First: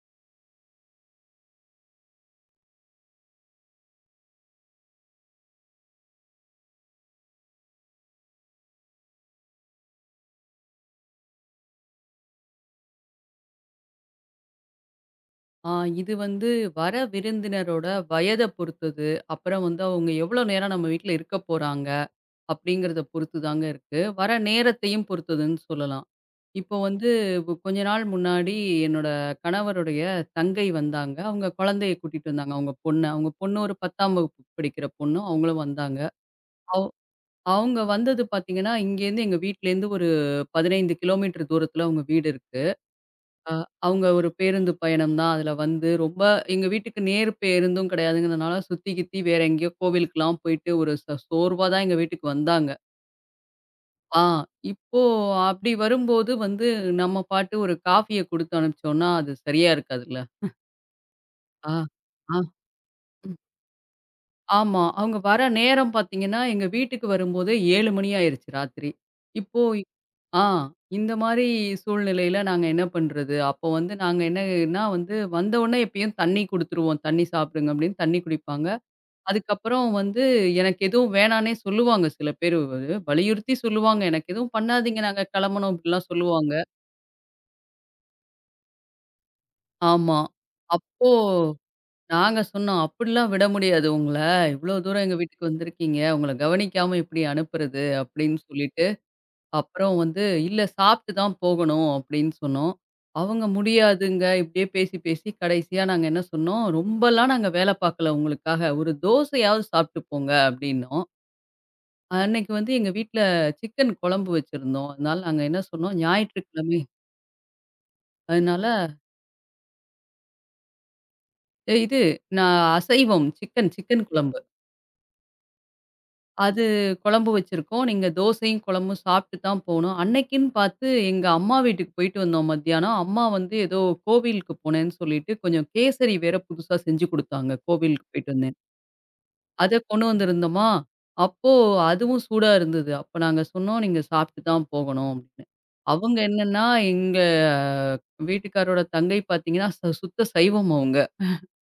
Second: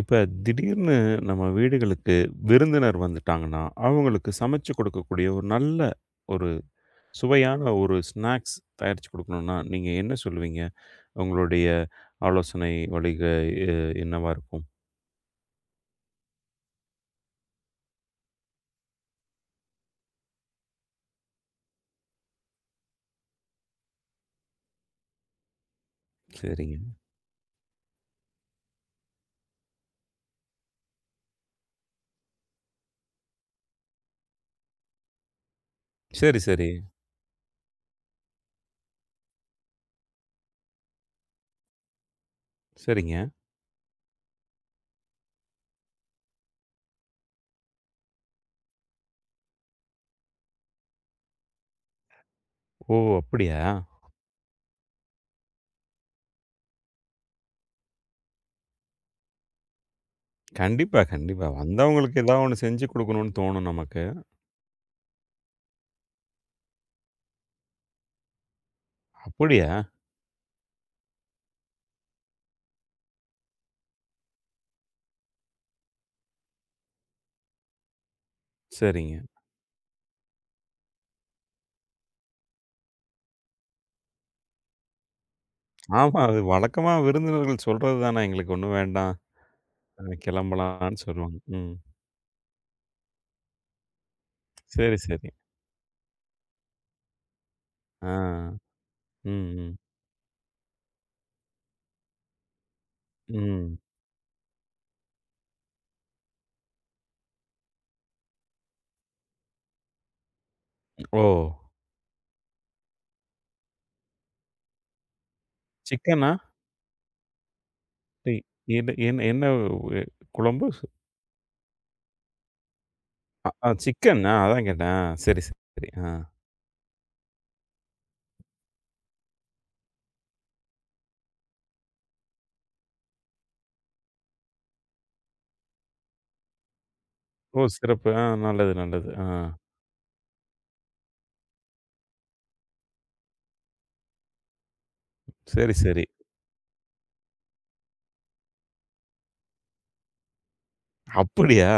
இப்ப திடீர்னு நம்ம வீடுகளுக்கு விருந்தினர் வந்துட்டாங்கன்னா, அவங்களுக்கு சமைச்சு கொடுக்கக்கூடிய ஒரு நல்ல ஒரு சுவையான ஒரு ஸ்நாக்ஸ் தயாரிச்சு கொடுக்கணும்னா, நீங்க என்ன சொல்லுவீங்க? உங்களுடைய ஆலோசனை வழிக எ என்னவா இருக்கும்? ஆ இது வந்து வர விருந்தினரோட வயத பொறுத்தது. அப்புறம் வந்து அவங்க எவ்வளோ நேரம் நம்ம வீட்ல இருக்க போறாங்க, அப்படிங்கிறத பொறுத்து தாங்க இருக்கு. வர நேரத்தையும் பொறுத்ததுன்னு சொல்லலாம். இப்போ சரிங்க. வந்து கொஞ்ச நாள் முன்னாடி என்னோட கணவருடைய தங்கை வந்தாங்க. அவங்க குழந்தைய கூட்டிட்டு வந்தாங்க. அவங்க பொண்ண. அவங்க பொண்ணு ஒரு 10ஆம் வகுப்பு படிக்கிற பொண்ணு. அவங்களும் வந்தாங்க. சரி, சரி. அவ் அவங்க வந்தது பார்த்தீங்கன்னா, இங்கேருந்து எங்க வீட்லேருந்து ஒரு 15 கிலோமீட்டர் தூரத்தில அவங்க வீடு இருக்கு. சரிங்க. அ அவங்க ஒரு பேருந்து பயணம் தான். அதுல வந்து ரொம்ப எங்க வீட்டுக்கு நேர் பேருந்தும் கிடையாதுங்கிறதுனால, சுத்தி கித்தி வேற எங்கேயோ கோவிலுக்குலாம் போயிட்டு ஒரு சோர்வா தான் எங்க வீட்டுக்கு வந்தாங்க. ஓ! அப்படியா? ஆ இப்போ அப்படி வரும்போது வந்து நம்ம பாட்டு ஒரு காஃபிய குடுத்து அனுப்பிச்சோம்னா, அது சரியா இருக்காதுல்ல. கண்டிப்பா, கண்டிப்பா. ஆ, வந்தவங்களுக்கு ஆ, ஏதாவது ஒண்ணு செஞ்சு கொடுக்கணும்னு ம். தோணும் நமக்கு. ஆமா. அவங்க வர நேரம் பார்த்தீங்கன்னா, எங்க வீட்டுக்கு வரும்போதே 7 மணி ஆயிருச்சு ராத்திரி. இப்போ அப்படியா? ஆ. இந்த மாரி சூழ்நிலையில நாங்க என்ன பண்றது? அப்போ வந்து நாங்க என்னன்னா வந்து வந்தவுனே எப்பயும் தண்ணி குடுத்துருவோம். தண்ணி சாப்பிடுங்க அப்படின்னு தண்ணி குடிப்பாங்க. சரிங்க. அதுக்கப்புறம் வந்து எனக்கு எதுவும் வேணான்னே சொல்லுவாங்க சில பேரு. அது வலியுறுத்தி சொல்லுவாங்க. எனக்கு எதுவும் பண்ணாதீங்க. நாங்க கிளம்பணும் அப்படிலாம் ஆமா. அது சொல்லுவாங்க. வழக்கமா விருந்தினர்கள் சொல்றது தானே, எங்களுக்கு ஒண்ணும் வேண்டாம். ஆமா. கிளம்பலாம்ன்னு அப்போ சொல்லுவாங்க. ம். நாங்க சொன்னோம், "அப்படிலாம் விட முடியாது உங்கள. இவ்வளோ சரி, தூரம் எங்க சரி. வீட்டுக்கு வந்திருக்கீங்க. உங்கள கவனிக்காம எப்படி அனுப்புறது?" ஆ. அப்படின்னு சொல்லிட்டு ம், ம். அப்புறம் வந்து, "இல்ல சாப்பிட்டு தான் போகணும்" அப்படின்னு சொன்னோம். அவங்க ம். "முடியாதுங்க" இப்படியே பேசி, பேசி கடைசியா நாங்க என்ன சொன்னோம், "ரொம்பலாம் நாங்க வேல பார்க்கல உங்களுக்காக. ஒரு தோசையாவது சாப்பிட்டு போங்க" அப்படின்னோம். ஓ! அன்னைக்கு வந்து எங்க வீட்ல சிக்கன் குழம்பு வச்சிருந்தோம். அதனால நாங்க என்ன சொன்னோம், சிக்கனா? ஞாயிற்றுக்கிழமை டி அதனால எது என்ன என்ன எ குழம்பு? இது நான் அசைவம் அ அ சிக்கன் சிக்கன் சிக்கன். ஆ, குழம்பு. அதான் கேட்டேன். ஆ, சரி, சரி. ஆ. அது குழம்பு வச்சிருக்கோம். நீங்க தோசையும், குழம்பும் சாப்பிட்டு தான் போனோம். அன்னைக்குன்னு பார்த்து எங்க அம்மா வீட்டுக்கு போயிட்டு வந்தோம் மத்தியானம். அம்மா வந்து ஏதோ கோவிலுக்கு போனேன்னு சொல்லிட்டு, கொஞ்சம் கேசரி வேற புதுசா செஞ்சு குடுத்தாங்க. ஓ! கோவிலுக்கு சிறப்பு. ஆ, போயிட்டு வந்தேன். நல்லது, நல்லது. ஆ. அத கொண்டு வந்திருந்தோமா, அப்போ அதுவும் சூடா இருந்தது. அப்ப நாங்க சொன்னோம், "நீங்க சாப்பிட்டு தான் போகணும்" அப்படின்னு. சரி, சரி. அவங்க என்னன்னா, எங்க வீட்டுக்காரரோட தங்கை பார்த்தீங்கன்னா, சுத்த சைவம் அவங்க. அப்படியா?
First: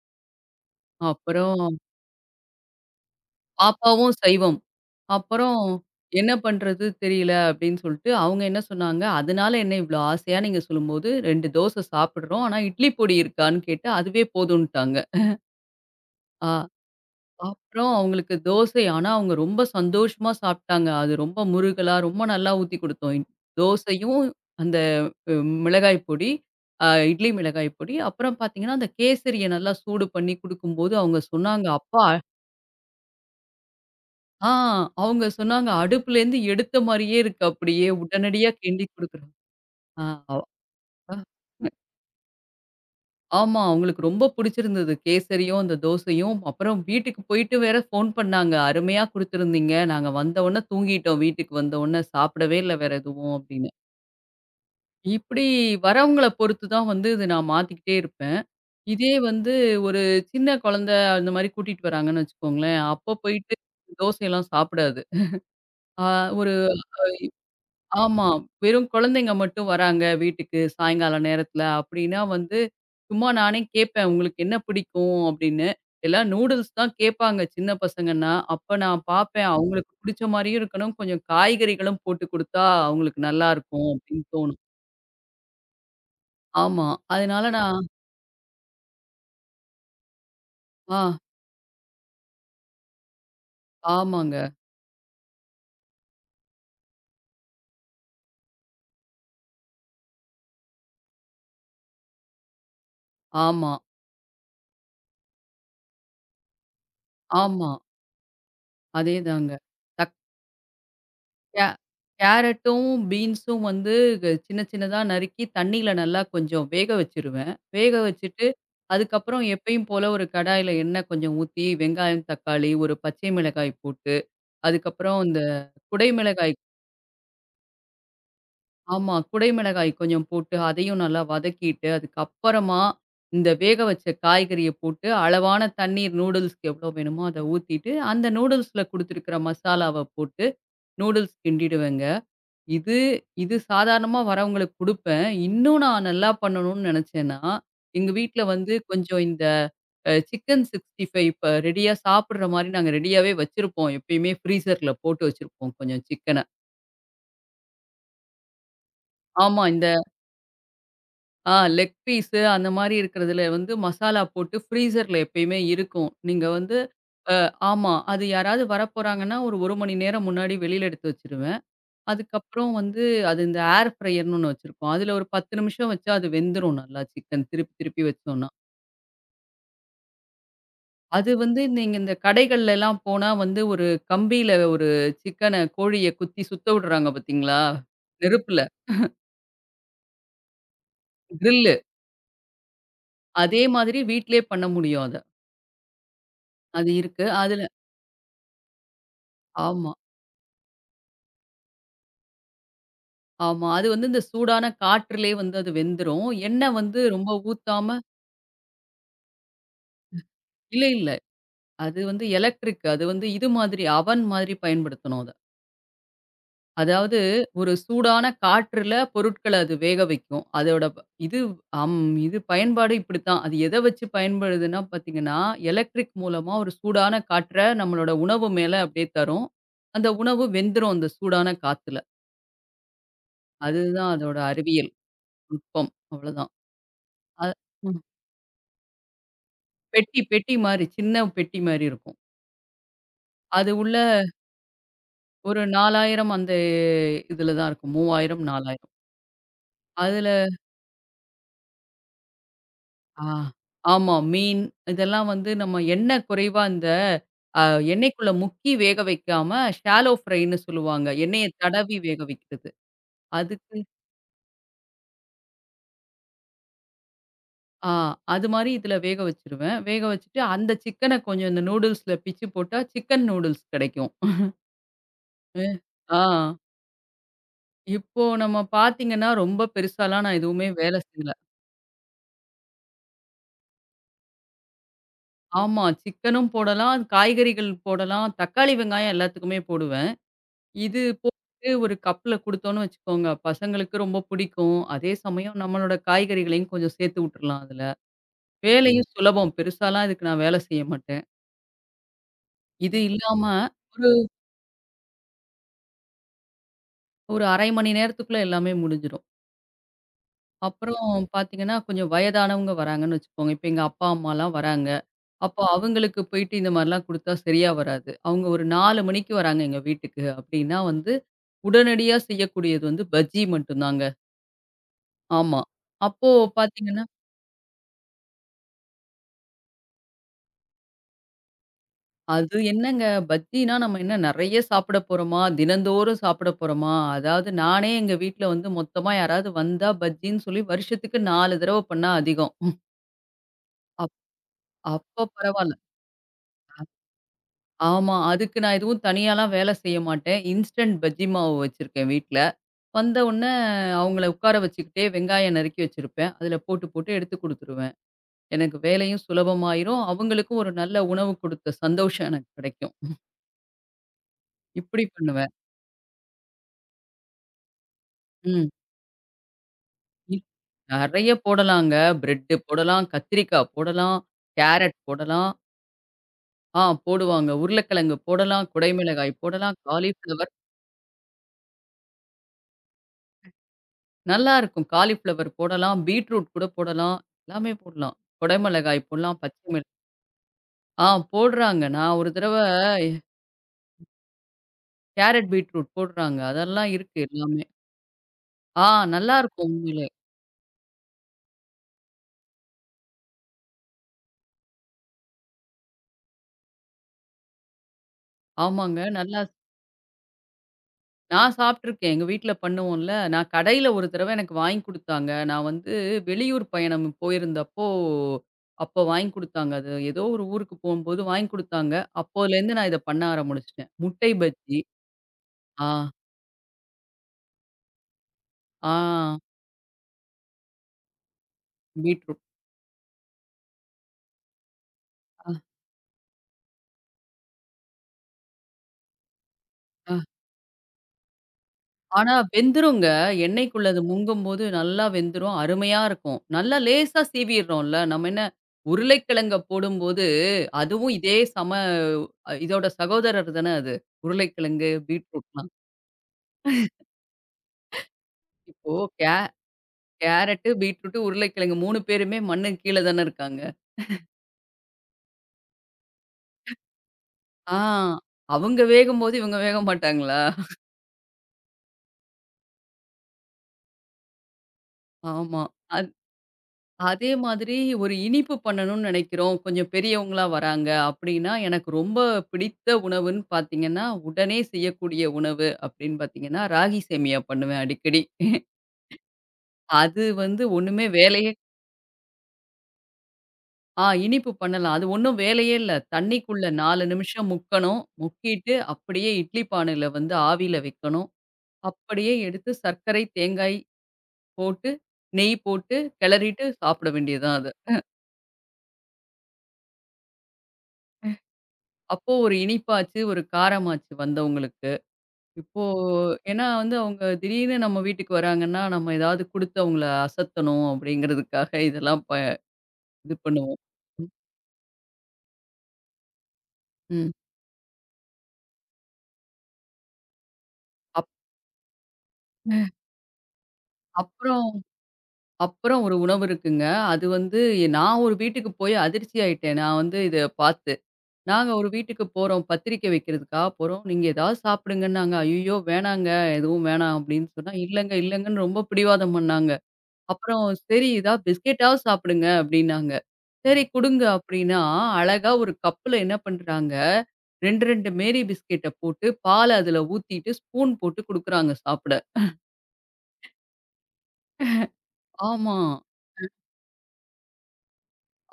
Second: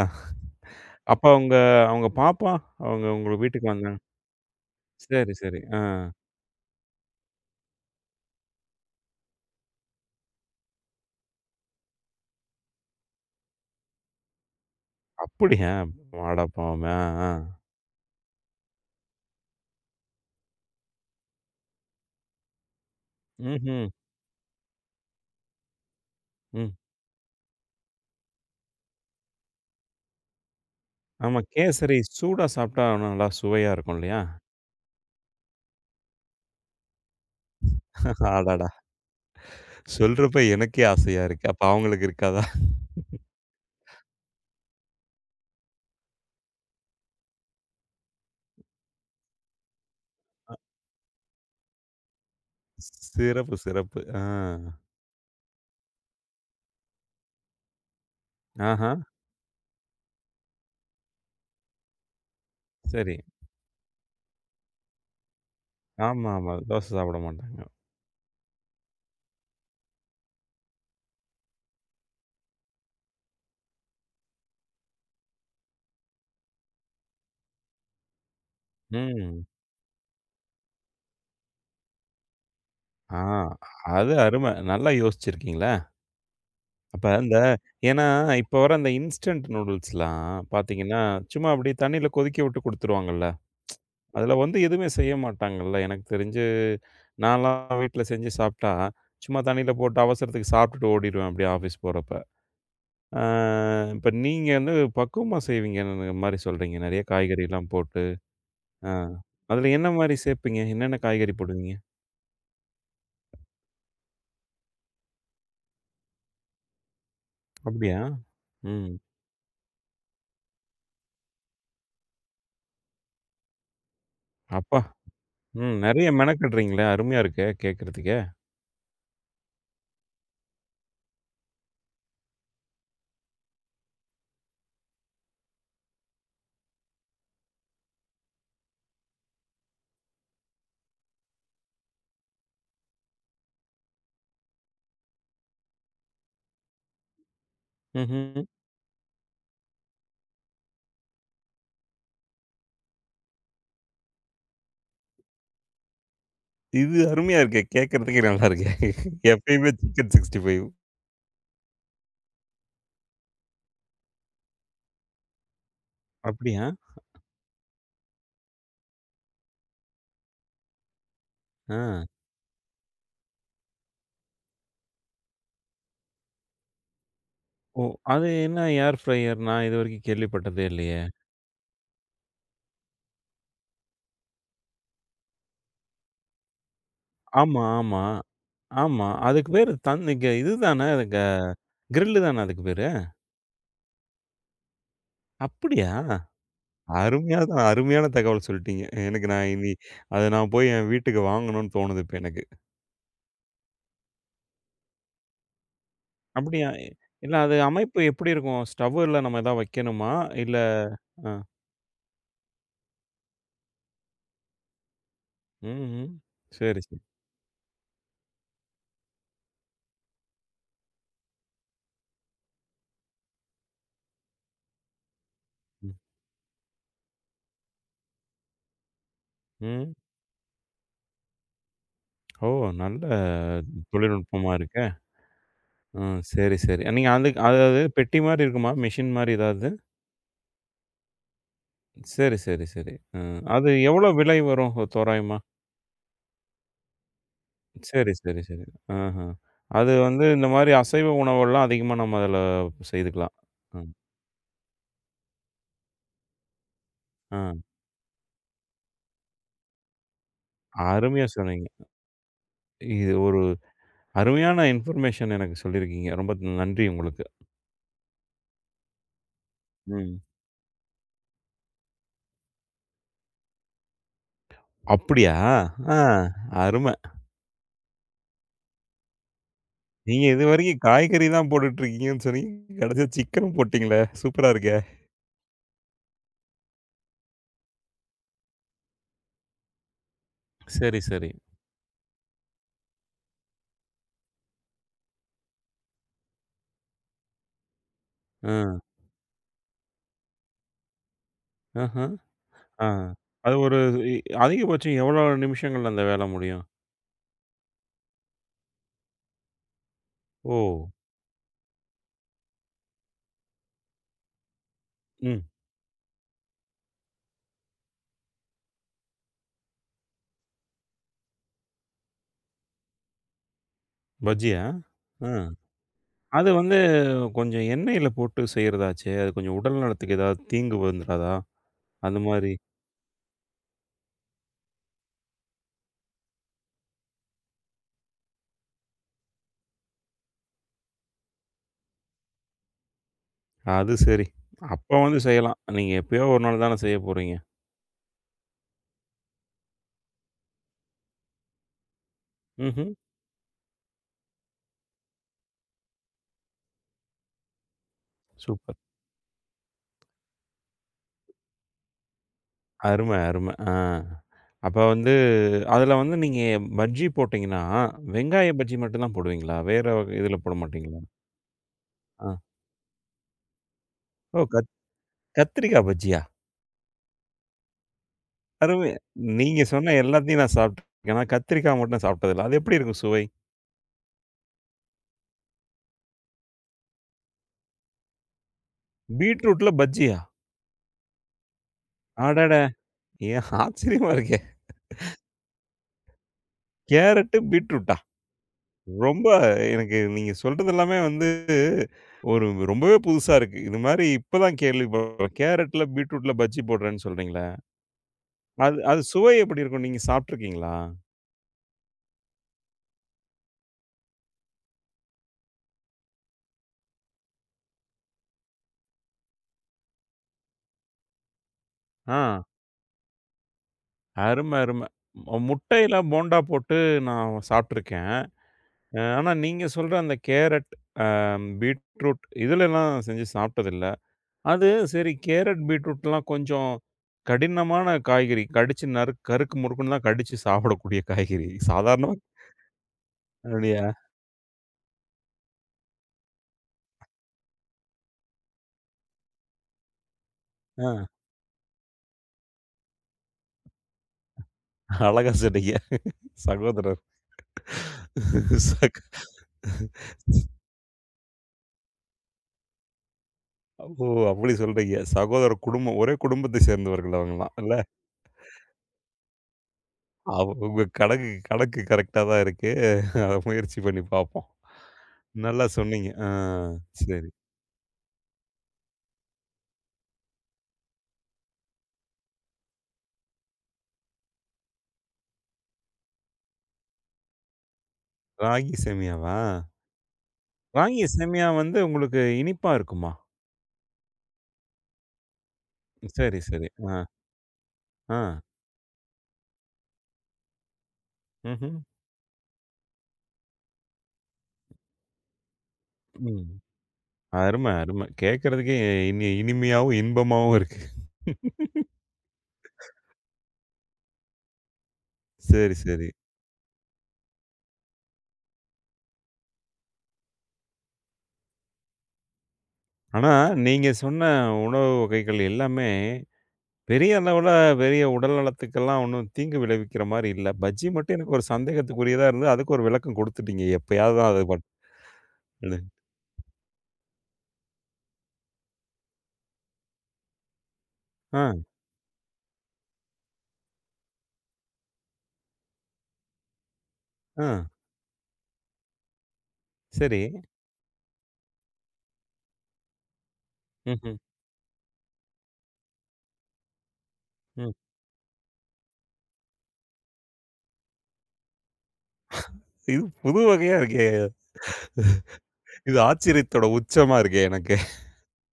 அப்ப அவங்க அப்புறம் அவங்க பாப்பா? அவங்க உங்க வீட்டுக்கு வந்தாங்க. பாப்பாவும் சைவம். சரி, சரி. அப்புறம் ஆ. என்ன பண்றது தெரியல அப்படின்னு சொல்லிட்டு அவங்க என்ன சொன்னாங்க, "அதனால என்ன இவ்வளோ ஆசையா நீங்க சொல்லும்போது 2 தோசை சாப்பிடுறோம். ஆனா இட்லி பொடி இருக்கான்னு கேட்டு அதுவே போதும்ன்ட்டாங்க." அப்படியா? அட ஆ பாவமே! ஆ, ஆ. அப்புறம் அவங்களுக்கு தோசை ஆனா அவங்க ரொம்ப சந்தோஷமா சாப்பிட்டாங்க. அது ரொம்ப முருகலா ரொம்ப நல்லா ஊத்தி குடுத்தோம். ம்ஹ்ம். தோசையும் அந்த அ மிளகாய் பொடி, ம். இட்லி மிளகாய் பொடி. அப்புறம் பார்த்தீங்கன்னா, அந்த கேசரிய நல்லா சூடு பண்ணி குடுக்கும்போது அவங்க ஆமா. சொன்னாங்க, கேசரி "அப்பா! சூடா சாப்பிட்டா இன்னும் நல்லா சுவையா இருக்கும் இல்லையா? ஆ அவங்க சொன்னாங்க, அடுப்புலேருந்து எடுத்த மாரியே இருக்கு அப்படியே, உடனடியா அடடா! கிண்டி குடுக்குறோம். ஆ அ சொல்றப்ப எனக்கே அ ஆசையா இருக்கு. அப்ப அவங்களுக்கு இருக்காதா? ஆமா, அவங்களுக்கு ரொம்ப புடிச்சிருந்தது. கேசரியும், அந்த தோசையும். அப்புறம் வீட்டுக்கு போயிட்டு வேற ஃபோன் பண்ணாங்க. "அருமையா குடுத்துருந்தீங்க. நாங்க வந்தவுடனே தூங்கிட்டோம். வீட்டுக்கு வந்தவுடனே சாப்பிடவே இல்ல வேற எதுவும்" சிறப்பு, அப்படின்னு. சிறப்பு. ஆ. இப்படி வரவங்கள பொறுத்து தான் வந்து இத நான் மாத்திக்கிட்டே இருப்பேன். ஆஹா. இதே வந்து ஒரு சின்ன குழந்தை அந்த மாரி கூட்டிட்டு வராங்கன்னு வச்சுக்கோங்களேன், சரி. அப்ப போயிட்டு தோசையெல்லாம் சாப்பிடாது. ஆ ஆமா, ஆமா. ஒரு தோசை சாப்பிட மாட்டாங்க. ஆமா. வெறும் குழந்தைங்க மட்டும் வராங்க வீட்டுக்கு சாயங்கால நேரத்தில அப்படின்னா வந்து, சும்மா நானே கேட்பேன், "உங்களுக்கு என்ன பிடிக்கும்?" அப்படின்னு. எல்லாம் நூடுல்ஸ் தான் கேட்பாங்க சின்ன பசங்கன்னா. அப்ப நான் ம். பார்ப்பேன் அவங்களுக்கு பிடிச்ச மாரியும் இருக்கணும், கொஞ்சம் காய்கறிகளும் போட்டு குடுத்தா ஆ, அவங்களுக்கு நல்லாருக்கும் அது அப்படின்னு அரும. தோணும். நல்லா யோசிச்சிருக்கீங்களே. ஆமா. அப்ப அந்த அதனால நான் ஏன்னா, இப்ப வர அந்த இன்ஸ்டன்ட் நூடுல்ஸ்லாம் பார்த்தீங்கன்னா, ஆ சும்மா அப்படியே தண்ணீல கொதிக்க விட்டு குடுத்துருவாங்கல்ல. அதுல ஆமாங்க. வந்து எதுவுமே செய்ய மாட்டாங்கல்ல. எனக்கு தெரிஞ்சு நான்லாம் வீட்ல செஞ்சு சாப்பிட்டா, சும்மா தண்ணீல போட்டு அவசரத்துக்கு சாப்பிட்டுட்டு ஓடிருவேன் அப்படியே ஆஃபீஸ் போறப்ப. ஆ. ஆமா, இப்ப நீங்க வந்து பக்குவமா செய்வீங்கன்னு மாரி சொல்றீங்க. நெறைய காய்கறிலாம் ஆமா. போட்டு. ஆ. அதேதாங்க. அதுல என்ன தக் மாரி சேப்பீங்க? என்னென்ன காய்கறி கே போடுவீங்க? கேரட்டும், பீன்ஸும் வந்து சின்ன சின்னதா நறுக்கி தண்ணீல நல்லா கொஞ்சம் வேக வச்சுருவேன். வேக அப்படியா? வச்சுட்டு, ம். அதுக்கப்புறம் எப்பயும் போல ஒரு கடாயில எண்ணெய் கொஞ்சம் ஊத்தி, வெங்காயம், தக்காளி, ஒரு பச்சை மிளகாய் போட்டு, அப்பா! அதுக்கப்புறம் இந்த ம். நெறைய குடை மிளகாய் மெனக்கட்றீங்களே! அருமையா இருக்கே! கேட்கறதுக்கே! ஆமா. குடை மிளகாய் கொஞ்சம் போட்டு, அதையும் நல்லா வதக்கிட்டு, அதுக்கப்புறமா இந்த வேக வச்ச காய்கறிய போட்டு, அளவான தண்ணீர் நூடுல்ஸ்க்கு எவ்வளோ வேணுமோ அத ஊத்திட்டு, அந்த நூடுல்ஸ்ல குடுத்துருக்கிற மசாலாவ போட்டு நூடுல்ஸ் கிண்டிடுவேங்க. இது இது சாதாரணமா வரவங்களுக்கு குடுப்பேன். இன்னும் நான் நல்லா பண்ணணும்னு நெனச்சேன்னா, எங்க வீட்ல ம்ஹ்ம். வந்து கொஞ்சம் இந்த சிக்கன் 65 இப்ப ரெடியா சாப்பிடுற மாரி நாங்க ரெடியாவே வச்சிருப்போம். எப்பயுமே ஃப்ரீசர்ல போட்டு வச்சிருப்போம் கொஞ்சம் சிக்கன. இது அருமையா இருக்கே! கேட்கறதுக்கே நல்லா இருக்கே! ஆமா. எப்பயுமே இந்த சிக்கன் 65. ஆ லெக் பீஸு அந்த மாரி இருக்கிறதுல வந்து மசாலா போட்டு ஃப்ரீசர்ல எப்பயுமே இருக்கும். நீங்க அப்படியா? வந்து அ ஆமா. அது யாராவது வரப்போறாங்கன்னா, ஒரு 1 மணி நேரம் முன்னாடி வெளில எடுத்து வச்சிருவேன். ஆ. அதுக்கப்புறம் வந்து அது இந்த ஏர் ஃப்ரையர்ன்னு ஒண்ணு வச்சிருக்கோம். அதுல ஒரு 10 நிமிஷம் வச்சா அது வெந்துரும் நல்லா சிக்கன் திருப்பி ஓ! திருப்பி அது வச்சோம்னா. என்ன ஏர் ஃப்ரையர்? நான் இதுவரைக்கும் கேள்விப்பட்டதே இல்லையே! அது வந்து நீங்க இந்த கடைகள்லலாம் போனா வந்து ஒரு கம்பியில ஒரு சிக்கன கோழிய குத்தி சுத்த விடுறாங்க பார்த்தீங்களா? ஆமா, ஆமா, நெருப்புல ஆமா. அதுக்கு பேரு தன் இதுதானே க கிரில்லு. கிரில் தானே அதுக்கு பேரு? அதே மாதிரி வீட்லயே பண்ண முடியும் அத. அப்படியா? அது இருக்கு. அருமையா தான், அதுல அருமையான தகவல் சொல்லிட்டீங்க. எனக்கு, நான் இனி ஆமா, அத நான் போய் என் வீட்டுக்கு வாங்கணும்னு தோணுது இப்ப எனக்கு. ஆமா. அது வந்து இந்த சூடான காற்றுலயே வந்து அது வெந்துரும். அப்படியா? எண்ணெய் வந்து ரொம்ப இல்ல, அது ஊத்தாம அமைப்பு எப்படி இருக்கும்? ஸ்டவ்வுல நம்ம ஏதாவது வைக்கணுமா? இல்ல இல்ல, இல்ல. அ அது வந்து எலக்ட்ரிக். அது வந்து இது மாதிரி அவன் மாதிரி பயன்படுத்தணும் அத. ம், ம். சரி, சரி. அதாவது ஒரு சூடான காற்றுல பொருட்கள அது வேக வைக்கும். அதோட ப- இது அம் இது பயன்பாடு இப்படித்தான். அது எத வச்சு பயன்படுதுன்னா பார்த்தீங்கன்னா, ம், எலக்ட்ரிக் மூலமா ஒரு சூடான காற்ற நம்மளோட உணவு மேல அப்படியே தரும். ம். அந்த உணவு வெந்துரும் அந்த சூடான காத்துல. ஓ! நல்ல அதுதான் அதோட தொழில்நுட்பமா இருக்கே. அறிவியல் நுட்பம். ஆ, அவ்வளோதான். சரி, சரி. நீங்க அதுக்கு அ அதாவது ம். பெட்டி மாரி இருக்குமா? மெஷின் மாரி ஏதாவது? பெட்டி பெட்டி மாரி, சின்ன பெட்டி மாரி இருக்கும். சரி, சரி, சரி. அது அது உள்ள எவ்வளோ விலை வரும் தோராயமா? ஒரு 4000 அந்த இதுல தான் இருக்கும். சரி, சரி, 3000, சரி. 4000. ஆஹ. அது வந்து அதுல இந்த மாரி அசைவ உணவெல்லாம் அதிகமா நம்ம அதுல ஆ. செய்துக்கலாம். ம். ஆமா. மீன் இதெல்லாம் வந்து நம்ம எண்ணெய் குறைவா அந்த ஆ. அ எண்ணெய்க்குள்ள முக்கி வேக வைக்காம ஷாலோ ஃப்ரைன்னு சொல்லுவாங்க. அருமையா எண்ணெய சொன்னீங்க. தடவி வேக வைக்கிறது. இது ஒரு அதுக்கு அருமையான இன்ஃபர்மேஷன் எனக்கு சொல்லியிருக்கீங்க. ரொம்ப நன்றி உங்களுக்கு. ஆ அது மாரி இதுல வேக வச்சுருவேன். வேக ம். வச்சுட்டு அந்த சிக்கன கொஞ்சம் இந்த நூடுல்ஸ்ல பிச்சு போட்டா சிக்கன் நூடுல்ஸ் கிடைக்கும். அப்படியா? ம். ஆ, ஆ. அரும. இப்போ நம்ம பார்த்தீங்கன்னா, ரொம்ப நீங்க பெருசாலாம் நான் எதுவுமே இதுவரைக்கும் வேல காய்கறி செய்யல. தான் போட்டுட்டு இருக்கீங்கன்னு சொன்னீங்க. கடைசியா சிக்கனும் போட்டீங்களே! சூப்பரா இருக்கே! ஆமா. சிக்கனும் போடலாம், காய்கறிகள் போடலாம், தக்காளி, வெங்காயம் எல்லாத்துக்குமே போடுவேன். சரி, இது சரி. போட்டு ஒரு கப்ல குடுத்தோம்னு வச்சுக்கோங்க, பசங்களுக்கு ரொம்ப பிடிக்கும். அதே சமயம் நம்மளோட காய்கறிகளையும் கொஞ்சம் சேர்த்து விட்டுறலாம் அதுல. ம். ஆ. வேலையும் சுலபம். பெருசாலாம் இதுக்கு நான் வேலை செய்ய மாட்டேன். ஆஹ. ஆ. இது இல்லாம அது ஒரு ஒரு இ அதிகபட்சம் எவ்வளோ நிமிஷங்கள்ல அந்த வேல முடியும்? ஒரு 1/2 மணி நேரத்துக்குள்ள எல்லாமே முடிஞ்சிடும். ஓ! அப்புறம் பார்த்தீங்கன்னா, கொஞ்சம் வயதானவங்க வராங்கன்னு வச்சுக்கோங்க. இப்ப எங்க அப்பா, அம்மாலாம் வராங்க. ம். அப்போ அவங்களுக்கு போயிட்டு இந்த மாரிலாம் குடுத்தா சரியா வராது. அவங்க ஒரு 4 மணிக்கு வராங்க எங்க வீட்டுக்கு அப்படின்னா வந்து, உடனடியா செய்யக்கூடியது வந்து பஜ்ஜி மட்டும் தாங்க. பஜ்ஜியா? ஆ. ஆமா. அப்போ அது வந்து பார்த்தீங்கன்னா கொஞ்சம் எண்ணெயில போட்டு செய்றதாச்சே! அது கொஞ்சம் உடல் நலத்துக்கு ஏதாவது தீங்கு வந்துராதா? அந்த மாரி. அது என்னங்க பஜ்ஜினா நம்ம என்ன நெறைய சாப்பிட போறோமா? தினந்தோறும் சாப்பிட போறோமா? அதாவது நானே எங்க வீட்ல வந்து மொத்தமா யாராவது வந்தா பஜ்ஜின்னு சொல்லி வருஷத்துக்கு 4 தடவ பண்ணா அதிகம். அது அப் சரி. அப்ப வந்து அப்ப செய்யலாம். பரவால்ல. நீங்க எப்பயோ ஒரு நாள் தானே செய்ய போறீங்க. ஆமா. அதுக்கு நான் எதுவும் தனியாலாம் வேல செய்ய மாட்டேன். இன்ஸ்டன்ட் பஜ்ஜி மாவு வச்சிருக்கேன் வீட்ல. ம்ஹ்ம். வந்த உடனே அவங்கள உட்கார வச்சுக்கிட்டே வெங்காயம் நறுக்கி வச்சிருப்பேன். அதில போட்டு, போட்டு எடுத்து குடுத்துருவேன். எனக்கு சூப்பர். வேலையும் சுலபமாயிரும். அவங்களுக்கும் ஒரு நல்ல உணவு குடுத்த சந்தோஷம் எனக்கு கிடைக்கும். அருமை, அருமை. ஆ. அப்ப இப்படி வந்து பண்ணுவேன். அதுல வந்து நீங்க பஜ்ஜி போட்டீங்கன்னா, வெங்காய ம். பஜ்ஜி மட்டும் தான் போடுவீங்களா? வேற வகை இதுல இ போட மாட்டீங்களா? நெறைய போடலாங்க. ஆ. பிரெட்டு போடலாம், கத்திரிக்கா போடலாம், ஓ! கேரட் போடலாம். கத்திரிக்கா பஜ்ஜியா? ஆ போடுவாங்க. உருளைக்கிழங்கு போடலாம், அருமை. குடைமிளகாய் நீங்க போடலாம், சொன்ன எல்லாத்தையும் காலிஃப்ளவர் நான் சாப்பிட்டுருக்கேன். ஆனா கத்திரிக்கா மட்டும் சாப்பிட்டதில்ல. அது எப்படி இருக்கும் சுவை? நல்லாருக்கும். காலிஃப்ளவர் போடலாம், பீட்ரூட் கூட போடலாம். எல்லாமே போடலாம். குடைமிளகாய் போடலாம், பச்சை பீட்ரூட்ல மிள பஜ்ஜியா? ஆ போடுறாங்க. நான் ஒரு அடட! தடவ ஏன் ஆச்சரியமா இருக்கே! கேரட், பீட்ரூட் போடுறாங்க. அதெல்லாம் இருக்கு கேரட், எல்லாமே. பீட்ரூட்டா? ஆ ரொம்ப. நல்லாருக்கும் எனக்கு உண்மையிலே. நீங்க சொல்றது எல்லாமே வந்து ஒரு ரொம்பவே புதுசா இருக்கு. இது மாரி இப்ப தான் கேள்விப்படுறேன். கேரட்ல, பீட்ரூட்ல பஜ்ஜி போடுறேன்னு சொல்றீங்களே! அது, ஆமாங்க. அது சுவை நல்லா எப்படி இருக்கும்? நீங்க சாப்பிட்டுருக்கீங்களா? நான் சாப்பிட்டுருக்கேன். எங்க வீட்ல பண்ணுவோம்ல. நான் கடையில ஒரு தடவ எனக்கு வாங்கி குடுத்தாங்க. நான் வந்து வெளியூர் பயணம் போயிருந்தப்போ, அப்ப வாங்கி குடுத்தாங்க. அது ஏதோ ஒரு ஊருக்கு போம்போது வாங்கி குடுத்தாங்க. ஆ, அப்போலேருந்து நான் இத பண்ண ஆரம்பிச்சுட்டேன். முட்டை அரும, பஜ்ஜி. அரும. ஆ, முட்டையில போண்டா போட்டு நான் சாப்பிட்டுருக்கேன். ஆ ஆனா நீங்க சொல்ற அந்த கேரட், அ பீட்ரூட் பீட்ரூட். இதுலலாம் செஞ்சு சாப்பிட்டதில்ல. அது சரி, அ, கேரட், பீட்ரூட்லாம் கொஞ்சம் கடினமான காய்கறி. கடிச்சு நறு கருக்கு முறுக்குன்னு தான் அ. கடிச்சு சாப்பிடக்கூடிய காய்கறி, சாதாரணமா. ஆனா வெந்துருங்க. அப்படியா? எண்ணெய்க்குள்ள அது முங்கும்போது நல்லா வெந்துரும். அருமையா இருக்கும். நல்லா லேசா சீவிர்றோம்ல. நம்ம என்ன உருளைக்கிழங்க போடும்போது, ஆ, அதுவும் இதே சம இதோட சகோதரர் தானே அது. உருளைக்கிழங்கு, அழகா பீட்ரூட்லாம். சொன்னீங்க. சகோதரர். சக இப்போ கே கேரட்டு, பீட்ரூட்டு, உருளைக்கிழங்கு 3 பேருமே மண்ணுக்கு கீழ தானே இருக்காங்க. ஓ! அப்படி சொல்றீங்க. சகோதர குடும்பம், ஒரே குடும்பத்தை சேர்ந்தவர்கள் அவங்கலாம் இல்ல? ஆ அவங்க வேகும்போது இவங்க வேக மாட்டாங்களா? அவ் உங்க கணக்கு கணக்கு கரெக்ட்டா தான் இருக்கு. அத முயற்சி பண்ணி பார்ப்போம். ஆமா. நல்லா சொன்னீங்க. அத் ஆ. சரி. அதே மாதிரி ஒரு இனிப்பு பண்ணணும்னு நெனைக்கிறோம். கொஞ்சம் பெரியவங்களா வராங்க அப்படின்னா, எனக்கு ரொம்ப பிடித்த உணவுன்னு பார்த்தீங்கன்னா, உடனே செய்யக்கூடிய உணவு அப்படின்னு பார்த்தீங்கன்னா, ராகி சேமியா பண்ணுவேன் அடிக்கடி. ராகி சேமியாவா? அது வந்து ராகி ஒண்ணுமே சேமியா வேலையே வந்து உங்களுக்கு இனிப்பா இருக்குமா? ஆ இனிப்பு பண்ணலாம். அது ஒண்ணும் வேலையே இல்ல. சரி, தண்ணிக்குள்ள சரி. ஆ, 4 நிமிஷம் முக்கணும். ஆ. முக்கிட்டு அப்படியே இட்லி பானையில வந்து ஆவியில வைக்கணும். ம்ஹ்ம். அப்படியே எடுத்து சர்க்கரை, தேங்காய் போட்டு, நெய் போட்டு ம். கிளறிட்டு சாப்பிட வேண்டியது தான் அரும, அது. அரும. கேட்கறதுக்கே இனி இனிமையாவும், இன்பமாவும் இருக்கு. அப்போ ஒரு இனிப்பாச்சு, ஒரு காரமாச்சு வந்தவங்களுக்கு. சரி, இப்போ சரி. ஏன்னா வந்து அவங்க திடீர்னு நம்ம வீட்டுக்கு வராங்கன்னா, நம்ம ஏதாவது குடுத்து அவங்கள அசத்தணும் அப்படிங்கிறதுக்காக இதெல்லாம் ஆனா, இது பண்ணுவோம். நீங்க சொன்ன ம். உணவு வகைகள் எல்லாமே பெரிய ம். அளவுல பெரிய உடல் நலத்துக்கெல்லாம் ஒண்ணும் தீங்கு விளைவிக்கிற மாரி இல்ல. பஜ்ஜி மட்டும் அப் எனக்கு ஒரு சந்தேகத்துக்குரியதா இருந்தது. அதுக்கு ஒரு விளக்கம் குடுத்துட்டீங்க. எப்பயாவது தான் அது அப்புறம் இது. அப்புறம் ஒரு உணவு இருக்குங்க. அது வந்து நான் ஒரு வீட்டுக்கு போய் அதிர்ச்சி ஆயிட்டேன். நான் வந்து இத பார்த்து. ஆ, நாங்க ஒரு வீட்டுக்கு போறோம். பத்திரிக்கை வைக்கிறதுக்காக போறோம். நீங்க ஏதாவது சாப்பிடுங்கன்னாங்க. ஐய்யயோ! வேணாங்க. எதுவும் வேணாம் ஆ. அப்படின்னு சொன்னா, இல்லங்க, இல்லங்கன்னு ரொம்ப பிடிவாதம் பண்ணாங்க. சரி. அப்புறம் சரி ஏதாவது பிஸ்கெட்டாவது சாப்பிடுங்க அப்படின்னாங்க. சரி ம்ஹ்ம். குடுங்க அப்படின்னா, அழகா ஒரு கப்புல என்ன பண்றாங்க, ம். 2 மேரி பிஸ்கெட்ட போட்டு, பால அதுல ஊத்திட்டு, ஸ்பூன் போட்டு குடுக்குறாங்க சாப்பிட. இது புது வகையா இருக்கே! ஆமா, இது ஆச்சரியத்தோட உச்சமா இருக்கே எனக்கு.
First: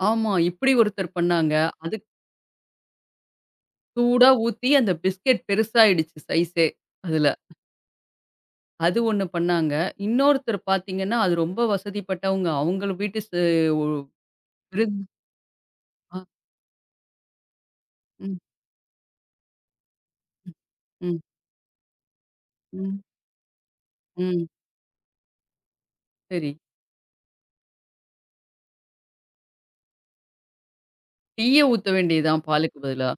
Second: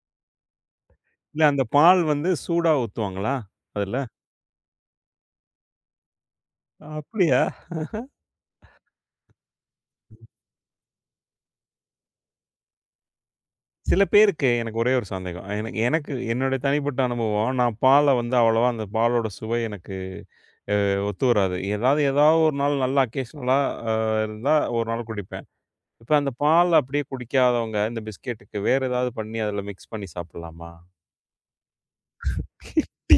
ஆமா. இப்படி ஒருத்தர் இல்ல, பண்ணாங்க. அந்த பால் அதுக்கு வந்து சூடா ஊத்துவாங்களா? அதுல? சூடா ஊத்தி அந்த பிஸ்கெட் பெருசாயிடுச்சு சைஸே அதுல. அப்படியா? அது ஒண்ணு பண்ணாங்க. இன்னொருத்தர் பார்த்தீங்கன்னா, அது ரொம்ப வசதிப்பட்டவங்க. அவுங்கள வீட்டு சு ஒ சில பேருக்கு, எனக்கு ஒரே விருந்து ஒரு சந்தேகம். எனக்கு எனக்கு அ என்னுடைய தனிப்பட்ட அனுபவம், நான் பால வந்து ம், அவ்வளவா, அந்த பாலோட சுவை எனக்கு அ ம், ஒத்து வராது. ஏதாவது ஏதாவது ஒரு நாள் நல்லா ம், அக்கேஷனலா அ ம். இருந்தா ஒரு நாள் குடிப்பேன். இப்ப அந்த சரி. பால் அப்படியே குடிக்காதவங்க இந்த பிஸ்கெட்டுக்கு வேற ஏதாவது பண்ணி அதில மிக்ஸ் பண்ணி சாப்பிடலாமா? டீய ஊத்த வேண்டியது தான் பாலுக்கு பதிலா.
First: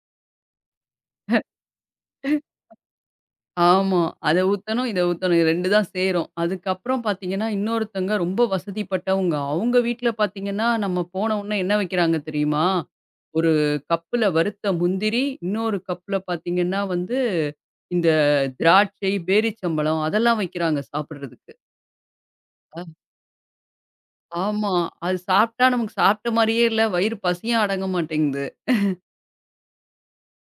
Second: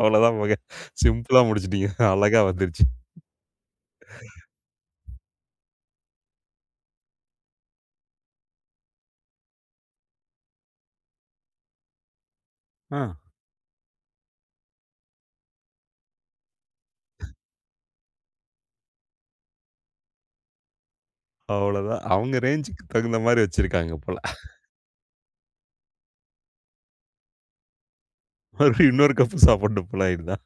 அவ்வளோதான் மக. சிம்பிளா முடிச்சுட்டீங்க. அழகா வந்துருச்சு. ஆமா. அத ஊத்தணும், இத ஊத்தணும். இது 2 தான் சேரும். அதுக்கப்புறம் பார்த்தீங்கன்னா, இன்னொருத்தவங்க ரொம்ப வசதிப்பட்டவங்க. அவுங்க வீட்ல பார்த்தீங்கன்னா, நம்ம போன உடனே என்ன வைக்கிறாங்க தெரியுமா? ஆ. ஒரு கப்புல வறுத்த முந்திரி, இன்னொரு கப்புல பார்த்தீங்கன்னா வந்து, இந்த திராட்சை, பேரிச்சம்பழம் அதெல்லாம் வைக்கிறாங்க சாப்பிடுறதுக்கு. அவ்வளோதான். அவங்க ரேஞ்சுக்கு தகுந்த மாரி வச்சிருக்காங்க போல. ஆமா. அது சாப்பிட்டா நமக்கு சாப்பிட்ட மாரியே இல்ல. வயிறு பசியும் அடங்க மாட்டேங்குது. மறுபடியும் இன்னொரு கப் சாப்பிடணும் போல இதுதான்.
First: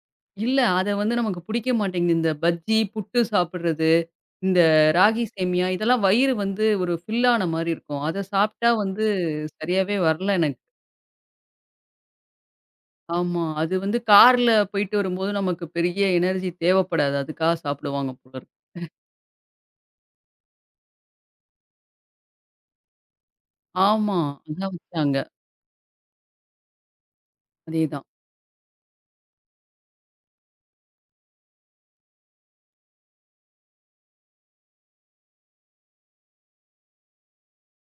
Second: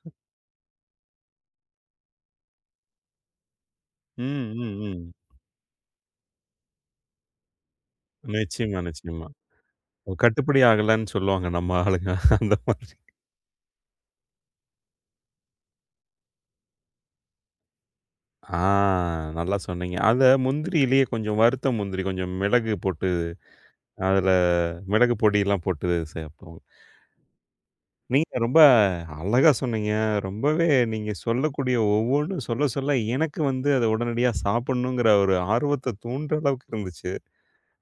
இல்ல அத வந்து நமக்கு பிடிக்க மாட்டேங்குது. இந்த பஜ்ஜி, புட்டு சாப்பிடுறது, ம், இந்த ம், ம். ராகி சேமியா இதெல்லாம் வயிறு வந்து ஒரு ஃபில் ஆன மாரி இருக்கும். அத சாப்பிட்டா நிச்சயமா, வந்து நிச்சயமா. சரியாவே வரல எனக்கு. கட்டுப்படி ஆகலன்னு சொல்லுவாங்க நம்ம ஆளுங்க. அந்த மாதிரி. ஆமா. அது வந்து கார்ல போயிட்டு வரும்போது நமக்கு பெரிய எனர்ஜி தேவைப்படாது. அதுக்காக சாப்பிடுவாங்க போல இருக்கு. ஆ, நல்லா சொன்னீங்க. அத முந்திரியிலேயே கொஞ்சம் வறுத்த முந்திரி, கொஞ்சம் மிளகு போட்டு ஆமா. அதுல அதான் மிளகு வச்சாங்க. பொடிலாம் போட்டு சேர்ப்போம். அதேதான். நீங்க ரொம்ப அழகா சொன்னீங்க. ரொம்பவே நீங்க சொல்லக்கூடிய ஒவ்வொன்னும் சொல்ல, சொல்ல எனக்கு வந்து அத உடனடியா சாப்பிடணுங்கிற ஒரு ஆர்வத்த தூண்டுற அளவுக்கு இருந்துச்சு.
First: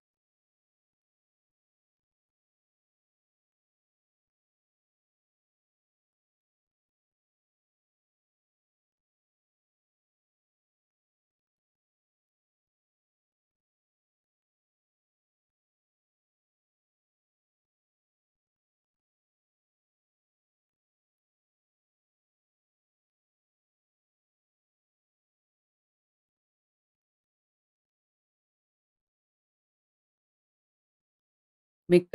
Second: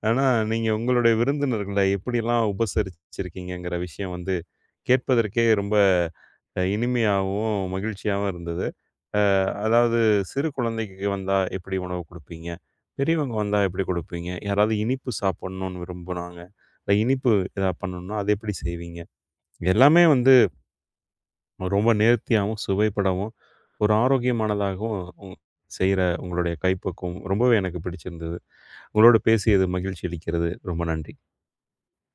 ஆனா நீங்க உங்களுடைய விருந்தினர்கள எப்படிலாம் உபசரிச்சிருக்கீங்கங்கிற விஷயம் வந்து கேட்பதற்கே ரொம்ப இனிமையாவும், மகிழ்ச்சியாவும் இருந்தது. அதாவது சிறு குழந்தைக்கு வந்தா எப்படி உணவு குடுப்பீங்க? பெரியவங்க வந்தா எப்படி குடுப்பீங்க? யாராவது இனிப்பு சாப்பிடணும்னு விரும்புனாங்க. இல்ல இனிப்பு எதா பண்ணணும்னா அது எப்படி செய்வீங்க? எல்லாமே வந்து ரொம்ப நேர்த்தியாவும், சுவைபடவும், ஒரு ஆரோக்கியமானதாகவும் செய்ற உங்களுடைய கைப்பக்குவம் ரொம்பவே எனக்கு பிடிச்சிருந்தது. உங்களோட பேசியது மகிழ்ச்சி அளிக்கிறது. ரொம்ப நன்றி. மிக்